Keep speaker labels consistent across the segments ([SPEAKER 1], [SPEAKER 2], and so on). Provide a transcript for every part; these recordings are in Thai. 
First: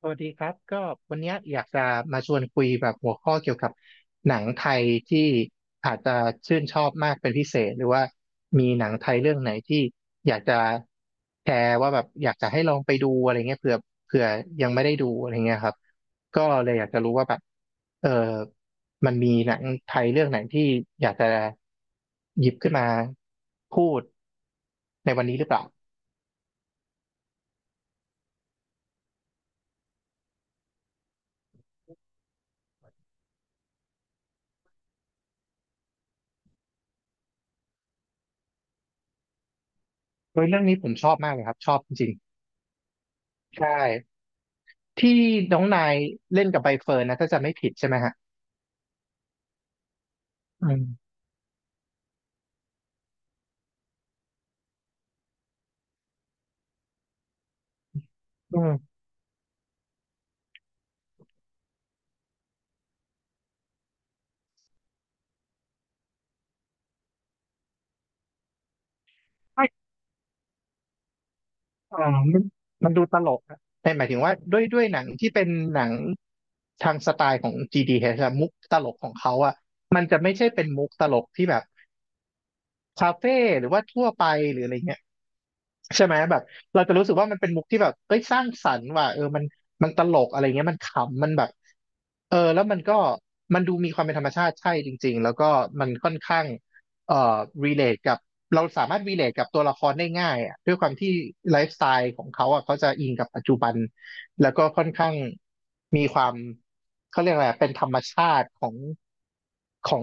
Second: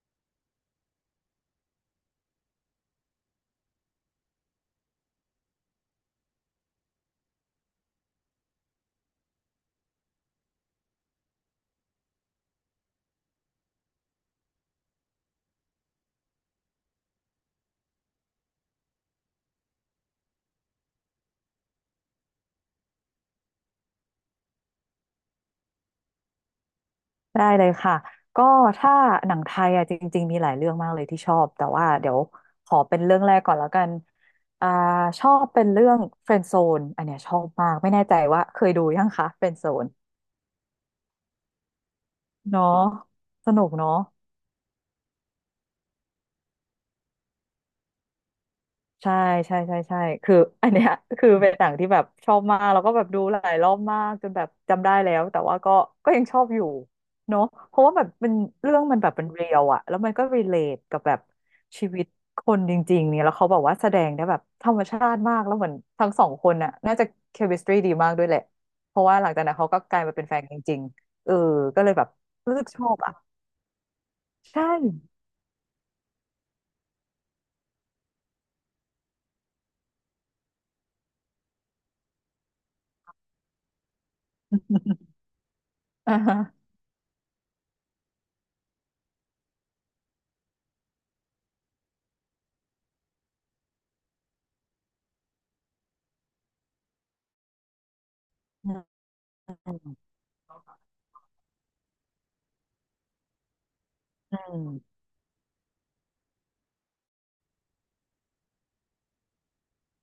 [SPEAKER 1] สวัสดีครับก็วันเนี้ยอยากจะมาชวนคุยแบบหัวข้อเกี่ยวกับหนังไทยที่อาจจะชื่นชอบมากเป็นพิเศษหรือว่ามีหนังไทยเรื่องไหนที่อยากจะแชร์ว่าแบบอยากจะให้ลองไปดูอะไรเงี้ยเผื่อยังไม่ได้ดูอะไรเงี้ยครับก็เลยอยากจะรู้ว่าแบบเออมันมีหนังไทยเรื่องไหนที่อยากจะหยิบขึ้นมาพูดในวันนี้หรือเปล่า
[SPEAKER 2] ได้เลยค่ะก็ถ้าหนังไทยอ่ะจริงๆมีหลายเรื่องมากเลยที่ชอบแต่ว่าเดี๋ยวขอเป็นเรื่องแรกก่อนแล้วกันอ่าชอบเป็นเรื่อง r ฟ e น d z โซนอันเนี้ยชอบมากไม่แน่ใจว่าเคยดูยังคะ r ฟ e น d z โซน
[SPEAKER 1] โดยเรื่องนี้ผมชอบมากเลยครับชอบจริงๆ
[SPEAKER 2] เนาะสนุ
[SPEAKER 1] ใช่
[SPEAKER 2] กเนาะ
[SPEAKER 1] ที่น้องนายเล่นกับใบเฟิร์นนะถ้าจะไม่ผิดใช่ไหมฮะ
[SPEAKER 2] ใช่ใช่ใช่ใช่คือ
[SPEAKER 1] อื
[SPEAKER 2] อัน
[SPEAKER 1] ม
[SPEAKER 2] เนี้ย คือเป็นหนังที่แบบชอบมากแล้วก็แบบดูหลายรอบมากจนแบบจำได้แล้วแต่ว่าก็ยังชอบอยู่เนาะเพราะว่าแบบมัน
[SPEAKER 1] อื
[SPEAKER 2] เรื่องมัน
[SPEAKER 1] ม
[SPEAKER 2] แบบเป็นเรียลอะแล้วมันก็รีเลทกับแบบชีวิตคนจริงๆเนี่ยแล้วเขาแบบว่าแสดงได้แบบธรรมชาติมากแล้วเหมือนทั้งสองคนน่ะน่าจะเคมิสตรีดีมากด้วยแหละเพราะว่าหลังจากนั้นเขาก็
[SPEAKER 1] ใช่
[SPEAKER 2] กลายมาเป็นแฟนกันจริงๆเออก็เลยแบ
[SPEAKER 1] อ่า
[SPEAKER 2] บ
[SPEAKER 1] มัน
[SPEAKER 2] รู้สึกชอ
[SPEAKER 1] มัน
[SPEAKER 2] บ
[SPEAKER 1] ดู
[SPEAKER 2] อะ
[SPEAKER 1] ตลกนะแต่หมายถึงว่าด้ว
[SPEAKER 2] ใช่
[SPEAKER 1] ยด้วยหนังที่เป็นหนังทางสไตล์ของ GDH อชอะมุกตลกของเขาอะมันจะไม่ใช่เป็นมุกตลกที่แบบคาเฟ่หรือว่าทั่วไปหรืออะไรเงี้ย ใช่ไห
[SPEAKER 2] อ่า
[SPEAKER 1] มแบ
[SPEAKER 2] ฮะ
[SPEAKER 1] บเราจะรู้สึกว่ามันเป็นมุกที่แบบเอ้ยสร้างสรรค์ว่ะเออมันตลกอะไรเงี้ยมันขำมันแบบเออแล้วมันก็มันดูมีความเป็นธรรมชาติใช่จริงๆแล้วก็มันค่อนข้างเอ่อรีเลทกับเรา
[SPEAKER 2] อื
[SPEAKER 1] สามาร
[SPEAKER 2] ม
[SPEAKER 1] ถรีเลทกับตัวละครได้ง่ายอะด้วยความที่ไลฟ์สไตล์ของเขาอ่ะเขาจะอิงกับปัจจุบัน
[SPEAKER 2] อื
[SPEAKER 1] แล้วก็ค่อน
[SPEAKER 2] ม
[SPEAKER 1] ข้างมีความเขาเรียกอะไรอะเป็นธรรมชาติของของ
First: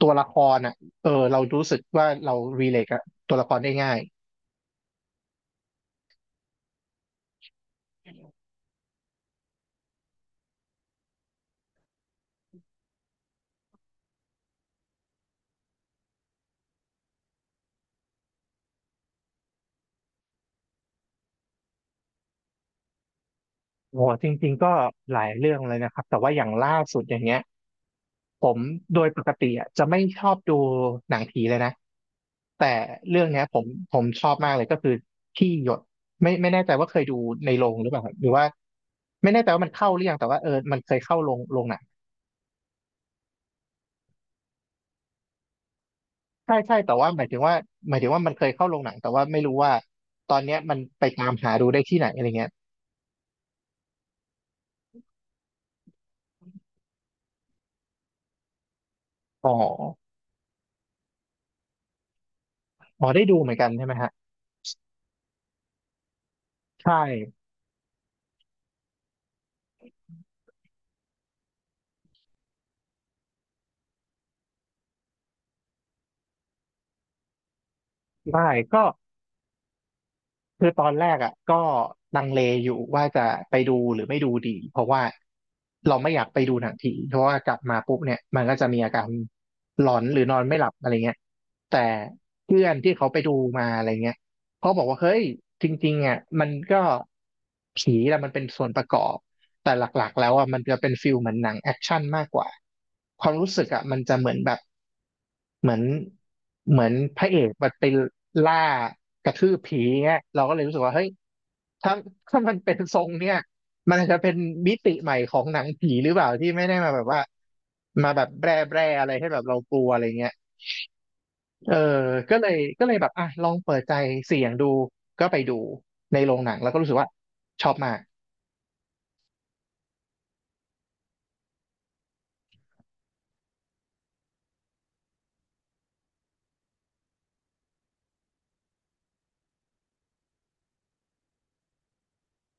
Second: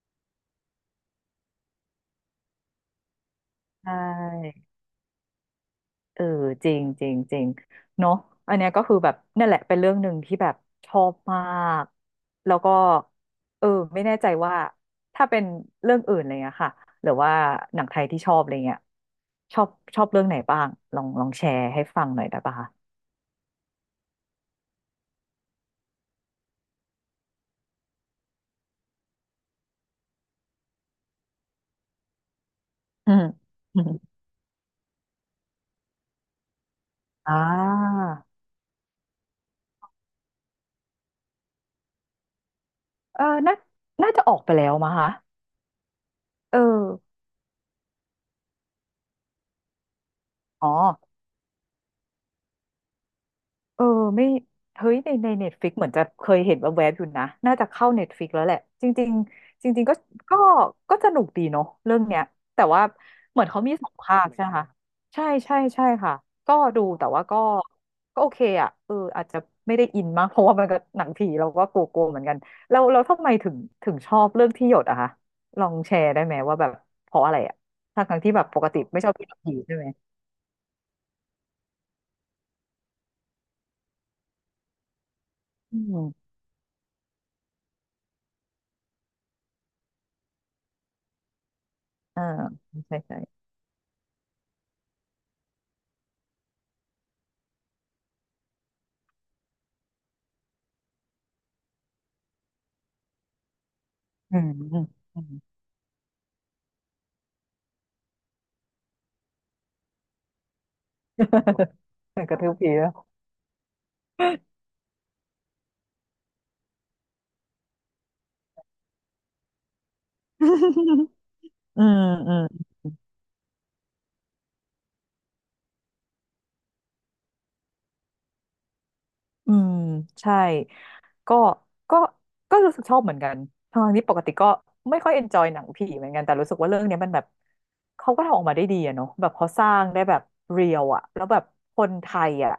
[SPEAKER 1] ตัวละครอ่ะเออเรารู้สึกว่าเรารีเลทกับตัวละครได้
[SPEAKER 2] ใช่
[SPEAKER 1] ง่าย
[SPEAKER 2] เออจริงจริงจริงเนาะอันเนี้ยก็คือแบบนั่นแหละเป็นเรื่องหนึ่งที่แบบชอบมากแล้วก็เออไม่แน่ใจว่าถ้าเป็นเรื่องอื่นอะไรเงี้ยค่ะหรือว่าหนังไทยที่ชอบอะไรเงี้ยชอบชอบเรื่องไหนบ้างลองแชร์ให้ฟังหน่อยได้ปะคะ
[SPEAKER 1] โอ้จริงๆก็หลายเรื่องเลยนะครับแต่ว่าอย่างล่าสุดอย่างเงี้ยผมโดยปกติอ่ะจะไม่ชอบดูหนังผีเลยนะแต่
[SPEAKER 2] อื
[SPEAKER 1] เรื่
[SPEAKER 2] ม
[SPEAKER 1] องเนี้ยผม
[SPEAKER 2] อืม
[SPEAKER 1] ผมชอบมากเลยก็คือที่หยดไม่แน่ใจว่าเคยดู
[SPEAKER 2] อ่
[SPEAKER 1] ในโรงหรือเป
[SPEAKER 2] า
[SPEAKER 1] ล่าครับหรือว่าไม่แน่ใจว่ามันเข้าหรือยังแต่ว่าเออมันเคยเข้าโรงโรงหนัง
[SPEAKER 2] เออน่าน่าจะออกไปแล้วมั้งคะ
[SPEAKER 1] ใช่
[SPEAKER 2] เอ
[SPEAKER 1] ใช่แต่ว่า
[SPEAKER 2] อ
[SPEAKER 1] หมายถึงว่าหมายถึงว่ามันเคยเข้าโรงหนังแต่ว่าไม่รู้ว่าตอนเนี้ย
[SPEAKER 2] อ๋อ
[SPEAKER 1] มันไปตามหาดูได้ที่ไหนอะไรเงี้ย
[SPEAKER 2] เออไม่เฮ้ยในในเน็ตฟิกเหมือนจะเคยเห็นแวบๆอยู่นะน่าจะเข้าเน็ตฟิกแล้วแหละจริง
[SPEAKER 1] อ๋อ
[SPEAKER 2] ๆจริงๆก็ก็สนุกดีเนาะเรื่องเนี้ยแต่ว่า
[SPEAKER 1] อ๋อได้ดู
[SPEAKER 2] เหมือ
[SPEAKER 1] เห
[SPEAKER 2] น
[SPEAKER 1] มือน
[SPEAKER 2] เขา
[SPEAKER 1] กัน
[SPEAKER 2] มี
[SPEAKER 1] ใช่
[SPEAKER 2] ส
[SPEAKER 1] ไห
[SPEAKER 2] อ
[SPEAKER 1] ม
[SPEAKER 2] ง
[SPEAKER 1] ฮะ
[SPEAKER 2] ภาคใช่ไหมคะใช่ค่ะก็ดู
[SPEAKER 1] ใช่
[SPEAKER 2] แต่ว่าก็ก็โอเคอ่ะเอออาจจะไม่ได้อินมาก เพราะว่ามันก็หนังผีเราก็กลัวๆเหมือนกันแล้วทำไมถึงชอบเรื่องที่หยดอะคะลองแชร์ได้ไหมว่าแบบเพราะอะไรอะทั้งๆที่แบบ
[SPEAKER 1] ได้
[SPEAKER 2] ปกติ
[SPEAKER 1] ก็
[SPEAKER 2] ไม่ชอบดูหนังผีใช่ไหม
[SPEAKER 1] คือตอนแรกอ่ะก็ลังเลอยู่ว่าจะไปดูหรือไม่ดูดีเพราะว่า
[SPEAKER 2] อื
[SPEAKER 1] เราไม่
[SPEAKER 2] ม
[SPEAKER 1] อยากไปดูหนังผีเพราะว่ากลับมาปุ๊บเนี่ยมันก็จะมีอาการหลอนหรือนอนไม่หลับอะไรเงี้ยแต่
[SPEAKER 2] อ่า
[SPEAKER 1] เพื่อนที่
[SPEAKER 2] ใช่
[SPEAKER 1] เขาไป
[SPEAKER 2] ใช่
[SPEAKER 1] ดูมาอะไรเงี้ยเขาบอกว่าเฮ้ยจริงๆอ่ะมันก็ผีแหละมันเป็นส่วนประกอบแต่หลักๆแล้วอ่ะมันจะเป็นฟิลเหมือนหนังแอคชั่นมากกว่าความรู้สึกอ่ะมันจะเหมื
[SPEAKER 2] อื
[SPEAKER 1] อน
[SPEAKER 2] ม
[SPEAKER 1] แบบ
[SPEAKER 2] อืม
[SPEAKER 1] เหมือนเหมือนพระเอกมันไปล่ากระทืบผีเงี้ยเราก็เลยรู้สึกว่าเฮ้ยถ้า
[SPEAKER 2] กระ
[SPEAKER 1] ถ้า
[SPEAKER 2] ทื
[SPEAKER 1] มั
[SPEAKER 2] บ
[SPEAKER 1] น
[SPEAKER 2] ผี
[SPEAKER 1] เป็น
[SPEAKER 2] แล้ว
[SPEAKER 1] ทรงเนี่ยมันอาจจะเป็นมิติใหม่ของหนังผีหรือเปล่าที่ไม่ได้มาแบบว่ามาแบบแบร่แบร่อะไรให้แบบเรากลัวอะไรเงี้ย เออ
[SPEAKER 2] อืมอื
[SPEAKER 1] ก็เลย
[SPEAKER 2] ม
[SPEAKER 1] ก็เลยแบบอ่ะลองเปิดใจเสี่ยงดูก็ไปดูในโรงหนังแล้วก็รู้สึกว่าชอบมาก
[SPEAKER 2] อืมใช่ ก็ก็ก็รู้สึกชอบเหมือนกันทั้งนที่ปกติก็ไม่ค่อยเอนจอยหนังผีเหมือนกันแต่รู้สึกว่าเรื่องเนี้ยมันแบบเขาก็ทำออกมาได้ดีอะเนาะแบบเขาสร้างได้แบบเรียลอะแล้วแบบคนไทยอะ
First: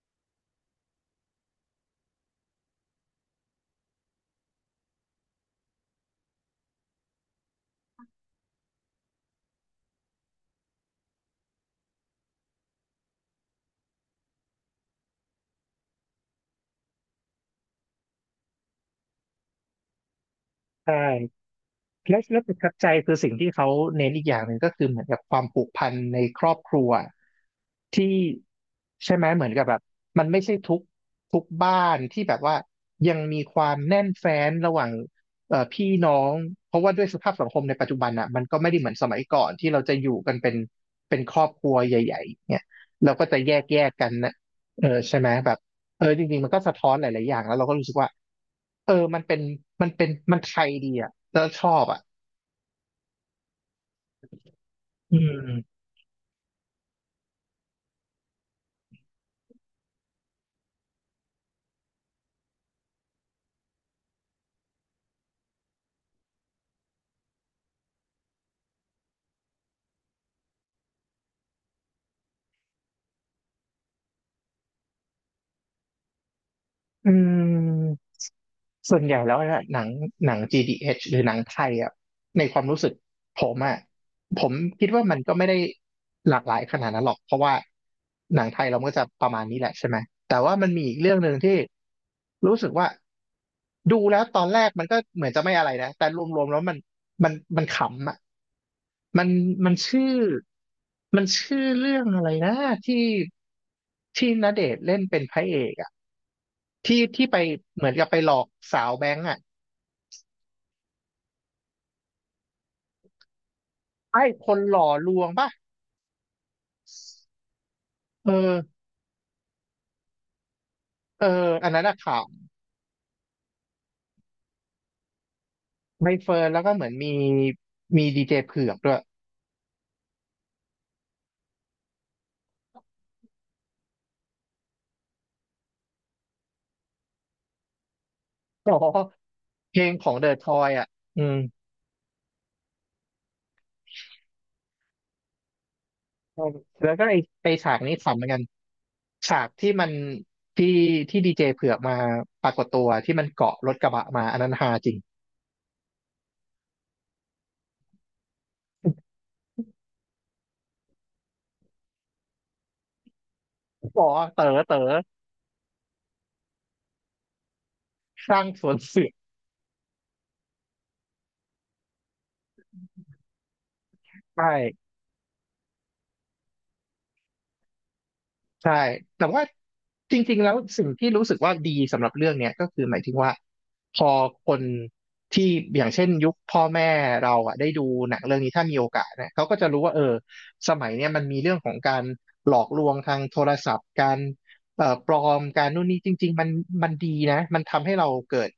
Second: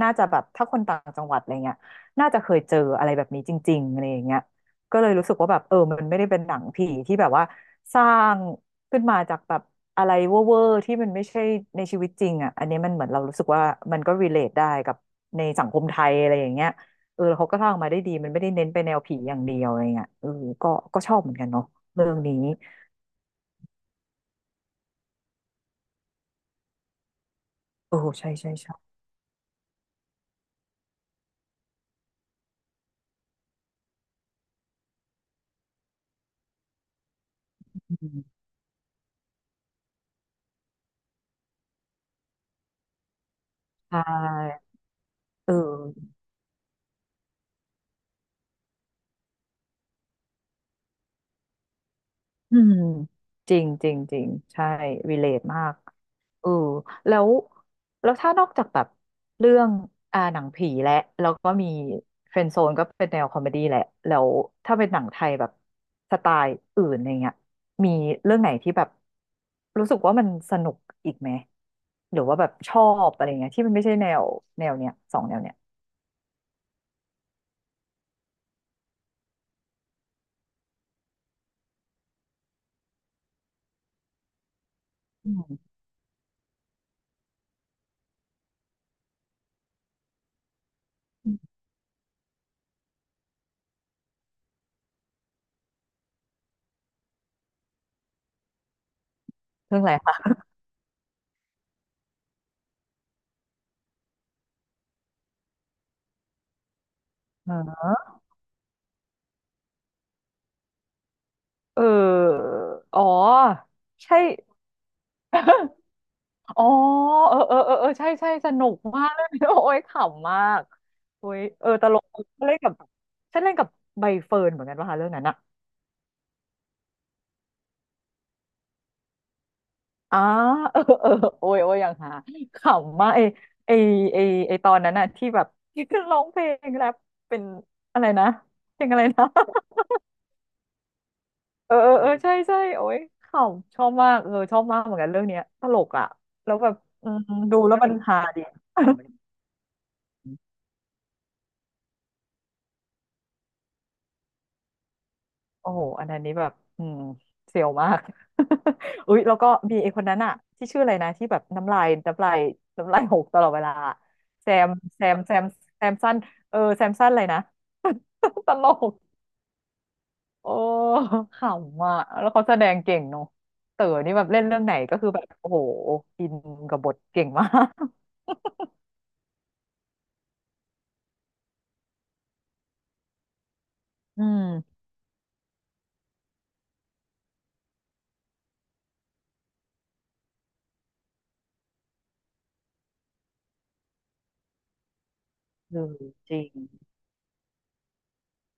[SPEAKER 2] น่าจะแบบถ้าคนต่างจังหวัดอะไรเงี้ยน่าจะเคยเจออะไรแบบนี้จริงๆอะไรอย่างเงี้ยก็เลยรู้สึกว่าแบบเออมันไม่ได้เป็นหนังผีที่แบบว่าสร้างขึ้นมาจากแบบอะไรเวอร์ๆที่มันไม่ใช่ในชีวิตจริงอ่ะอันนี้มันเหมือนเรารู้สึกว่ามันก็ relate ได้กับในสังคมไทยอะไรอย่างเงี้ย เออแล้วเขาก็สร้างมาได้ดีมันไม่ได้เน้นไปแนวผีอย่างเดียวอะไรเงี้ยเออก็
[SPEAKER 1] ใช่
[SPEAKER 2] ก็ชอบเหมือนกันเนาะเรื่อง
[SPEAKER 1] และ
[SPEAKER 2] นี้
[SPEAKER 1] และประทับใจคือสิ่งที่เขาเน้นอีกอย่างหนึ่งก็คือเหมือนกับความผูกพันในครอบครัว
[SPEAKER 2] เออ
[SPEAKER 1] ที่
[SPEAKER 2] ใช่
[SPEAKER 1] ใช่ไหมเหมือนกับแบบมันไม่ใช่ทุกบ้านที่แบบว่ายังมีความแน่นแฟ้นระหว่างพี่น้องเพราะว่าด้วยสภาพสังคมในปัจจุ
[SPEAKER 2] อื
[SPEAKER 1] บัน
[SPEAKER 2] ม
[SPEAKER 1] อ่ะมันก็ไม่ได้เหมือนสมัยก่อนที่เราจะอยู่กันเป็นเป็นครอบครัวใหญ่ๆเนี่ยเราก็จะแยก
[SPEAKER 2] ใช
[SPEAKER 1] กันนะ
[SPEAKER 2] ่
[SPEAKER 1] เออใช่ไหม
[SPEAKER 2] เอ
[SPEAKER 1] แบบเอ
[SPEAKER 2] อ
[SPEAKER 1] อจริงๆมันก็สะท้อนหลายๆอย่างแล้วเราก็รู้สึกว่าเออมันเป็นมันเป็นมันไทยดีอ่ะแล้วชอบอ่ะ
[SPEAKER 2] อืมจริงจริงจริงใช่รี
[SPEAKER 1] อื
[SPEAKER 2] เลทมาก
[SPEAKER 1] ม
[SPEAKER 2] เออแล้วแล้วถ้านอกจากแบบเรื่องหนังผีและแล้วก็มีเฟรนด์โซนก็เป็นแนวคอมเมดี้แหละแล้วถ้าเป็นหนังไทยแบบสไตล์อื่นอะไรเงี้ยมีเรื่องไหนที่แบบรู้สึกว่ามันสนุกอีกไหมหรือว่าแบบชอบอะไรเงี้ยที่มันไม่ใช่แนวเนี้ยสองแนวเนี้ย
[SPEAKER 1] อืมส่วนใหญ่แล้วเนี่ยหนังหนัง GDH หรือหนังไทยอ่ะในความรู้สึกผมอ่ะผมคิดว่ามัน
[SPEAKER 2] อื
[SPEAKER 1] ก็ไม่ได้
[SPEAKER 2] ม
[SPEAKER 1] หลากหลายขนาดนั้นหรอกเพราะว่าหนังไทยเราก็จะประมาณนี้แหละใช่ไหมแต่ว่ามันมีอีกเรื่องหนึ่งที่รู้สึกว่าดูแล้วตอนแรกมันก็เหมือนจะไม่อะไรนะแต่รวมๆแล้วมันมันขำอ่ะ มันมัน
[SPEAKER 2] เรื่องอะไร
[SPEAKER 1] ชื่อ
[SPEAKER 2] คะ
[SPEAKER 1] มันชื่อเรื่องอะไรนะที่ที่ณเดชน์เล่นเป็นพระเอกอ่ะที่ที่ไปเหมื
[SPEAKER 2] เอ
[SPEAKER 1] อ
[SPEAKER 2] อ
[SPEAKER 1] นกับไปหลอกสาวแบงก์อ่ะ
[SPEAKER 2] เอออ๋อใช่
[SPEAKER 1] ไอ้คนหล่อลวงป่ะ
[SPEAKER 2] อ๋อเออใช่
[SPEAKER 1] เอ
[SPEAKER 2] สนุก
[SPEAKER 1] อ
[SPEAKER 2] มากเลย โอ้ยขำมาก
[SPEAKER 1] เออ
[SPEAKER 2] โอ้ยเอ
[SPEAKER 1] อั
[SPEAKER 2] อ
[SPEAKER 1] นนั้
[SPEAKER 2] ต
[SPEAKER 1] นอะ
[SPEAKER 2] ลก
[SPEAKER 1] ข่าว
[SPEAKER 2] ฉันเล่นกับฉันเล่นกับใบเฟิร์นเหมือนกันป่ะคะเรื่องนั้นอะ
[SPEAKER 1] ใบเฟิร์นแล้วก็เหมือนมีมีดีเจเผือกด้วย
[SPEAKER 2] อ่าเออเออโอ้ยโอ้ยอย่างหาขำมากไอไอไอตอนนั้นอะที่แบบที่ขึ้นร้องเพลงแรปเป็นอะไรนะ
[SPEAKER 1] อ๋อ
[SPEAKER 2] เพลงอะไรนะ
[SPEAKER 1] เพลงของเดอะทอยอ่ะอืม
[SPEAKER 2] เออใช่โอ้ยขำชอบมากเออชอบมากเหมือนกันเรื่องเนี้ยตลกอะแล้วแบบ
[SPEAKER 1] แล้วก็
[SPEAKER 2] อื
[SPEAKER 1] ไอ
[SPEAKER 2] ม
[SPEAKER 1] ไอ
[SPEAKER 2] ดู
[SPEAKER 1] ฉา
[SPEAKER 2] แล้ว
[SPEAKER 1] ก
[SPEAKER 2] มัน
[SPEAKER 1] นี้ขำ
[SPEAKER 2] ฮา
[SPEAKER 1] เหมือนกัน
[SPEAKER 2] ดี
[SPEAKER 1] ฉากที่มันที่ที่ดีเจเผือกมาปรากฏตัวที่มันเกาะรถกระบะมาอันนั้นฮาจริง
[SPEAKER 2] โอ้โหอันนั้นนี้แบบอืมเสียวมาก อุ๊ยแล้วก็มีไอ้คนนั้นอะที่ชื่ออะไรนะที่แบบน้ำลายหกตลอดเวลา
[SPEAKER 1] บอกว่าเต๋อ
[SPEAKER 2] แซม
[SPEAKER 1] เต๋อ
[SPEAKER 2] แซมแซมแซมสั้นเออแซมสั้นอะไรนะ
[SPEAKER 1] สร้าง
[SPEAKER 2] ต
[SPEAKER 1] ส
[SPEAKER 2] ล
[SPEAKER 1] วน
[SPEAKER 2] ก
[SPEAKER 1] เสือ
[SPEAKER 2] โอ้ขำอ่ะแล้วเขาแสดงเก่งเนาะเต๋อนี่แบบเล่
[SPEAKER 1] ใช่
[SPEAKER 2] นเรื่องไหนก็คือแบบโอ้โหอินกับบทเก่งมาก
[SPEAKER 1] ใช่แต่ว่าจริงๆแล้วสิ่งที่รู้สึกว่าดีสำหรับเรื่องเนี้ยก็คือหมายถึงว่าพอ
[SPEAKER 2] อื
[SPEAKER 1] คน
[SPEAKER 2] ม
[SPEAKER 1] ที่อย่างเช่นยุคพ่อแม่เราอ่ะได้ดูหนังเรื่องนี้ถ้ามีโอกาสนะเขาก็จะรู้ว่าเออสมัยเนี้ยมันมีเรื่องของการหลอกลวงทางโทรศัพท์การปลอมการ
[SPEAKER 2] เอ
[SPEAKER 1] นู่น
[SPEAKER 2] อ
[SPEAKER 1] นี่จริ
[SPEAKER 2] จ
[SPEAKER 1] งๆ
[SPEAKER 2] ริ
[SPEAKER 1] มัน
[SPEAKER 2] ง
[SPEAKER 1] มันดีนะมันทำให้เราเกิด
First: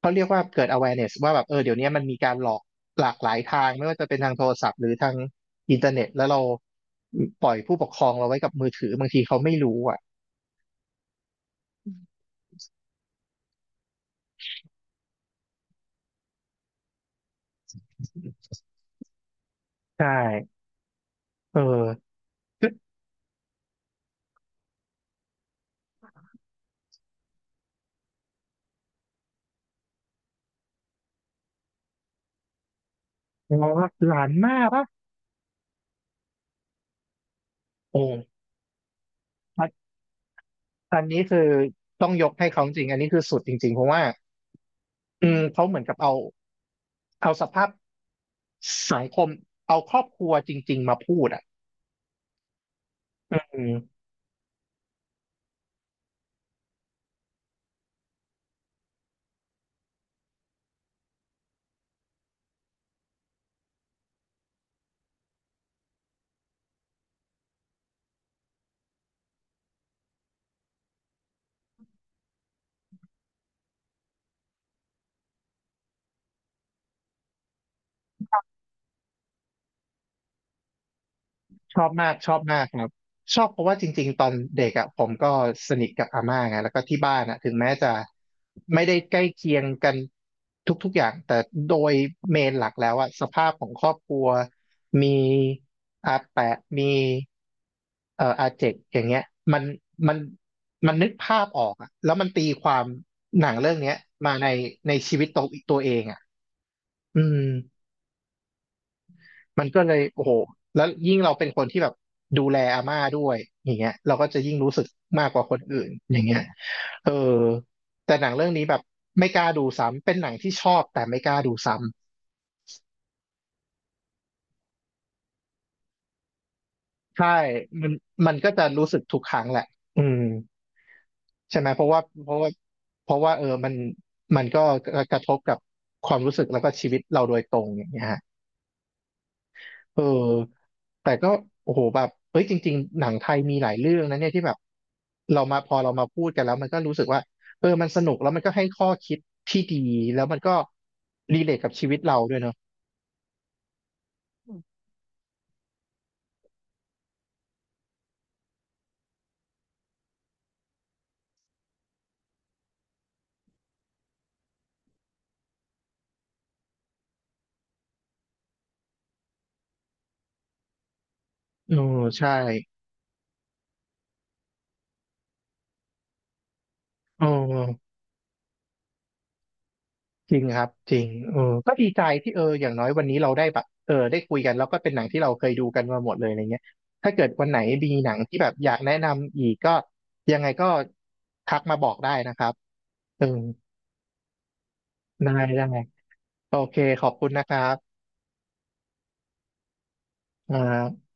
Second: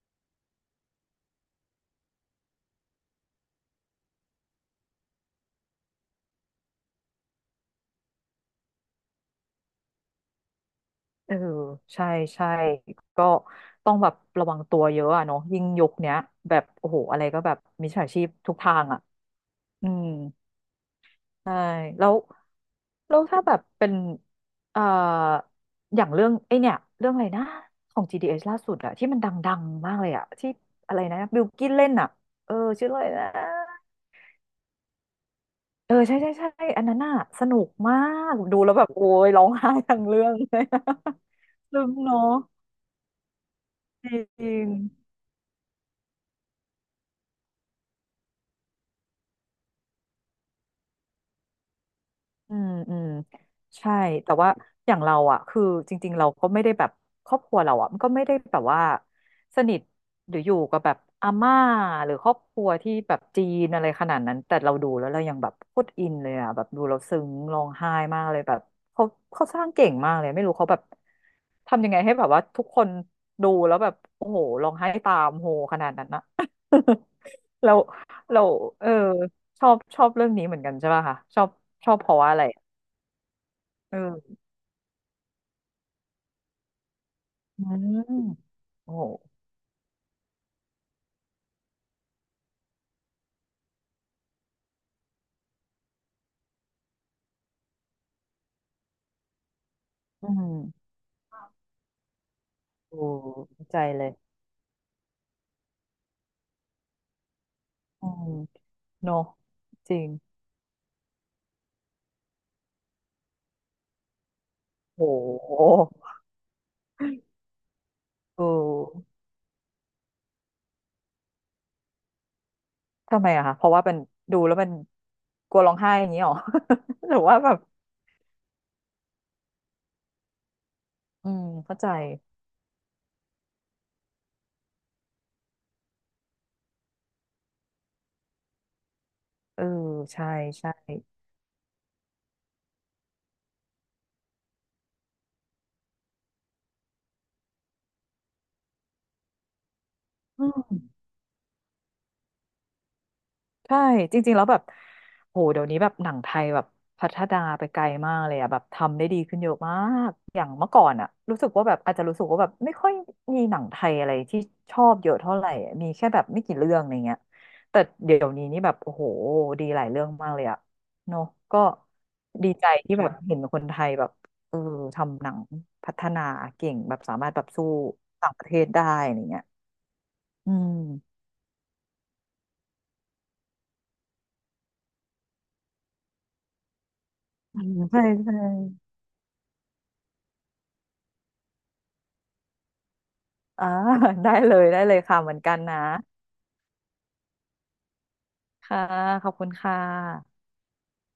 [SPEAKER 1] เขาเรียกว่าเกิด awareness ว่าแบบเออเดี๋ยวนี้มันมีการหลอกหลากหลายทางไม่ว่าจะเป็นทางโทรศัพท์หรือทาง อินเทอร์เน็ตแล้วเราปล่อยผู้ปกครองเราไว้กับมือถือบางทีเขาไม่รู้อ่ะ
[SPEAKER 2] เออใช่ใช่ก็ต้องแบบระวังตัวเยอะอะเนาะยิ่งยุคเนี้ยแบบโอ้โหอะไรก็แบบมิจฉาชีพทุกทางอ่ะอื
[SPEAKER 1] ใช
[SPEAKER 2] ม
[SPEAKER 1] ่
[SPEAKER 2] ใช่
[SPEAKER 1] เออ
[SPEAKER 2] แล้วแล้วถ้าแบบเป็นเอ่ออย่างเรื่องไอเนี่ยเรื่องอะไรนะของ GDS ล่าสุดอะที่มันดังๆมากเลยอะที่อะไรนะบิลกิ้นเล่นอะเออชื่ออะไรนะ
[SPEAKER 1] เราหลานมากปะ
[SPEAKER 2] เออใช่อันนั้นน่ะสนุกมา
[SPEAKER 1] โอ้
[SPEAKER 2] กดูแล้วแบบโอ้ยร้อง
[SPEAKER 1] อั
[SPEAKER 2] ไห้
[SPEAKER 1] น
[SPEAKER 2] ทั้งเรื่องเลย
[SPEAKER 1] นี้คือ
[SPEAKER 2] ซึมง
[SPEAKER 1] ต้อง
[SPEAKER 2] เนาะ
[SPEAKER 1] ยกให้เขาจริงอันนี้คือสุดจริงๆเพราะว่า
[SPEAKER 2] จริง
[SPEAKER 1] อืมเขาเหมือนกับเอาสภาพสังคมเอาครอบครัวจริงๆมาพูดอ่ะ
[SPEAKER 2] อืมอืม
[SPEAKER 1] อื
[SPEAKER 2] ใช่
[SPEAKER 1] ม
[SPEAKER 2] แต่ว่าอย่างเราอ่ะคือจริงๆเราก็ไม่ได้แบบครอบครัวเราอ่ะมันก็ไม่ได้แบบว่าสนิทหรืออยู่กับแบบอาม่าหรือครอบครัวที่แบบจีนอะไรขนาดนั้นแต่เราดูแล้วเรายังแบบโคตรอินเลยอ่ะแบบดูเราซึ้งร้องไห้มากเลยแบบเขาเขาสร้างเก่งมากเลยไม่รู้เขาแบบทำยังไงให้แบบว่าทุกคนดูแล้วแบบโอ้โหร้องไห้ตามโหขนาดนั้นนะ เราเราเออ ชอบเรื่องนี้เหมือนกันใช่ป่ะคะชอบ
[SPEAKER 1] ชอ
[SPEAKER 2] ช
[SPEAKER 1] บ
[SPEAKER 2] อบเพ
[SPEAKER 1] มาก
[SPEAKER 2] ราะ
[SPEAKER 1] ช
[SPEAKER 2] ว่า
[SPEAKER 1] อ
[SPEAKER 2] อะ
[SPEAKER 1] บ
[SPEAKER 2] ไร
[SPEAKER 1] มากครับชอบเพราะว่าจริงๆตอน
[SPEAKER 2] เออ
[SPEAKER 1] เด็กอ่ะผมก็สนิทกับอาม่าไงแล้วก็ที่บ้านอ่ะถึง
[SPEAKER 2] อื
[SPEAKER 1] แม้จะ
[SPEAKER 2] ม
[SPEAKER 1] ไม่
[SPEAKER 2] โอ้
[SPEAKER 1] ได้
[SPEAKER 2] โห
[SPEAKER 1] ใกล้เคียงกันทุกๆอย่างแต่โดยเมนหลักแล้วอ่ะสภาพของครอบครัวมีอาแปะมีอาเจกอย่างเงี้ยมันมัน
[SPEAKER 2] อืม
[SPEAKER 1] มันนึกภาพออกอ่ะแล้วมันตีความ
[SPEAKER 2] โอ้
[SPEAKER 1] หนัง
[SPEAKER 2] เข้า
[SPEAKER 1] เรื่อง
[SPEAKER 2] ใจ
[SPEAKER 1] เนี้ย
[SPEAKER 2] เลย
[SPEAKER 1] มาในในชีวิตตัวเองอ่ะอืม
[SPEAKER 2] อืมเนอะ
[SPEAKER 1] มันก็
[SPEAKER 2] จ
[SPEAKER 1] เล
[SPEAKER 2] ริ
[SPEAKER 1] ย
[SPEAKER 2] ง
[SPEAKER 1] โอ้โหแล้วยิ่งเราเป็นคนที่แบบดูแลอาม่าด้วยอย่างเงี้ยเราก็จะยิ่งรู้สึก
[SPEAKER 2] โอ้
[SPEAKER 1] มากกว่า
[SPEAKER 2] โห
[SPEAKER 1] คนอื่นอย่างเงี้ยเออแต่หนัง
[SPEAKER 2] เอ
[SPEAKER 1] เรื่องนี้แบบ
[SPEAKER 2] อ
[SPEAKER 1] ไม่กล้าดูซ้ำเป็นหนังที่ชอบแต่ไม่กล้าดูซ้ำ
[SPEAKER 2] ทำไมอะคะเพราะว่าเป็นดูแล้วมันกลัวร้องไห้อย่างนี้หรอ หรือว่า
[SPEAKER 1] ใช่
[SPEAKER 2] แบบ
[SPEAKER 1] มันมันก็จะรู้สึกทุกครั้งแหละอืม
[SPEAKER 2] อืม
[SPEAKER 1] ใช่ไหม
[SPEAKER 2] เข้า
[SPEAKER 1] เพ
[SPEAKER 2] ใจ
[SPEAKER 1] ราะว่าเพราะว่าเออมันก็กระทบกับความรู้สึกแล้วก็ชีวิตเราโดยตรงอย่างเงี้ย
[SPEAKER 2] เออ
[SPEAKER 1] เออ
[SPEAKER 2] ใช่ใช่
[SPEAKER 1] แต่ก็โอ้โหแบบเฮ้ยจริงๆหนังไทยมีหลายเรื่องนะเนี่ยที่แบบเรามาพอเรามาพูดกันแล้วมันก็รู้สึกว่าเออมันสนุกแล้วมันก็ให้ข้อคิดที่ดีแล้วมันก็รีเลทกับชีวิตเราด้วยเนาะ
[SPEAKER 2] ใช่จริงๆแล้วแบบโหเดี๋ยวนี้แบบหนังไทยแบบพัฒนาไปไกลมากเลยอะแบบทำได้ดีขึ้นเยอะมากอย่างเมื่อก่อนอะรู้สึกว่าแบบอาจจะรู้สึกว่าแบบไม่ค่อยมีหนังไทยอะไรที่ชอบเยอะเท่าไหร่อะมีแค่แบบไม่กี่เรื่องอะไรเงี้ยแต่เดี๋ยวนี้นี่แบบโอ้โหดีหลายเรื่องมากเลยอะเนอะก็
[SPEAKER 1] เออใช่
[SPEAKER 2] ดีใจที่แบบบเห็นคนไทยแบบเออทำหนังพัฒนาเก่งแบบสา
[SPEAKER 1] เอ
[SPEAKER 2] มารถแบบสู้
[SPEAKER 1] อ
[SPEAKER 2] ต่างประเทศได้อะไรเงี้ย
[SPEAKER 1] จริง
[SPEAKER 2] อื
[SPEAKER 1] ครับจริง
[SPEAKER 2] ม
[SPEAKER 1] เออก็ดีใจที่เอออย่างน้อยวันนี้เราได้แบบเออได้คุยกันแล้วก็เป็นหนังที่เราเคยดูกันมาหมดเลยอะไรเงี้ยถ้าเกิดวันไหน
[SPEAKER 2] อืม
[SPEAKER 1] มี
[SPEAKER 2] ใช่
[SPEAKER 1] หนัง
[SPEAKER 2] ใช่
[SPEAKER 1] ที่แบบอยากแนะนำอีกก็ยังไงก็ทักมาบอกได้นะครับเออ
[SPEAKER 2] อ่า ได้เลยได้เลยค่ะเห
[SPEAKER 1] ได้
[SPEAKER 2] มือนกัน
[SPEAKER 1] ได้
[SPEAKER 2] นะ
[SPEAKER 1] โอเคขอบคุณนะครับ
[SPEAKER 2] ค่ะขอบคุณค่ะ
[SPEAKER 1] อ่า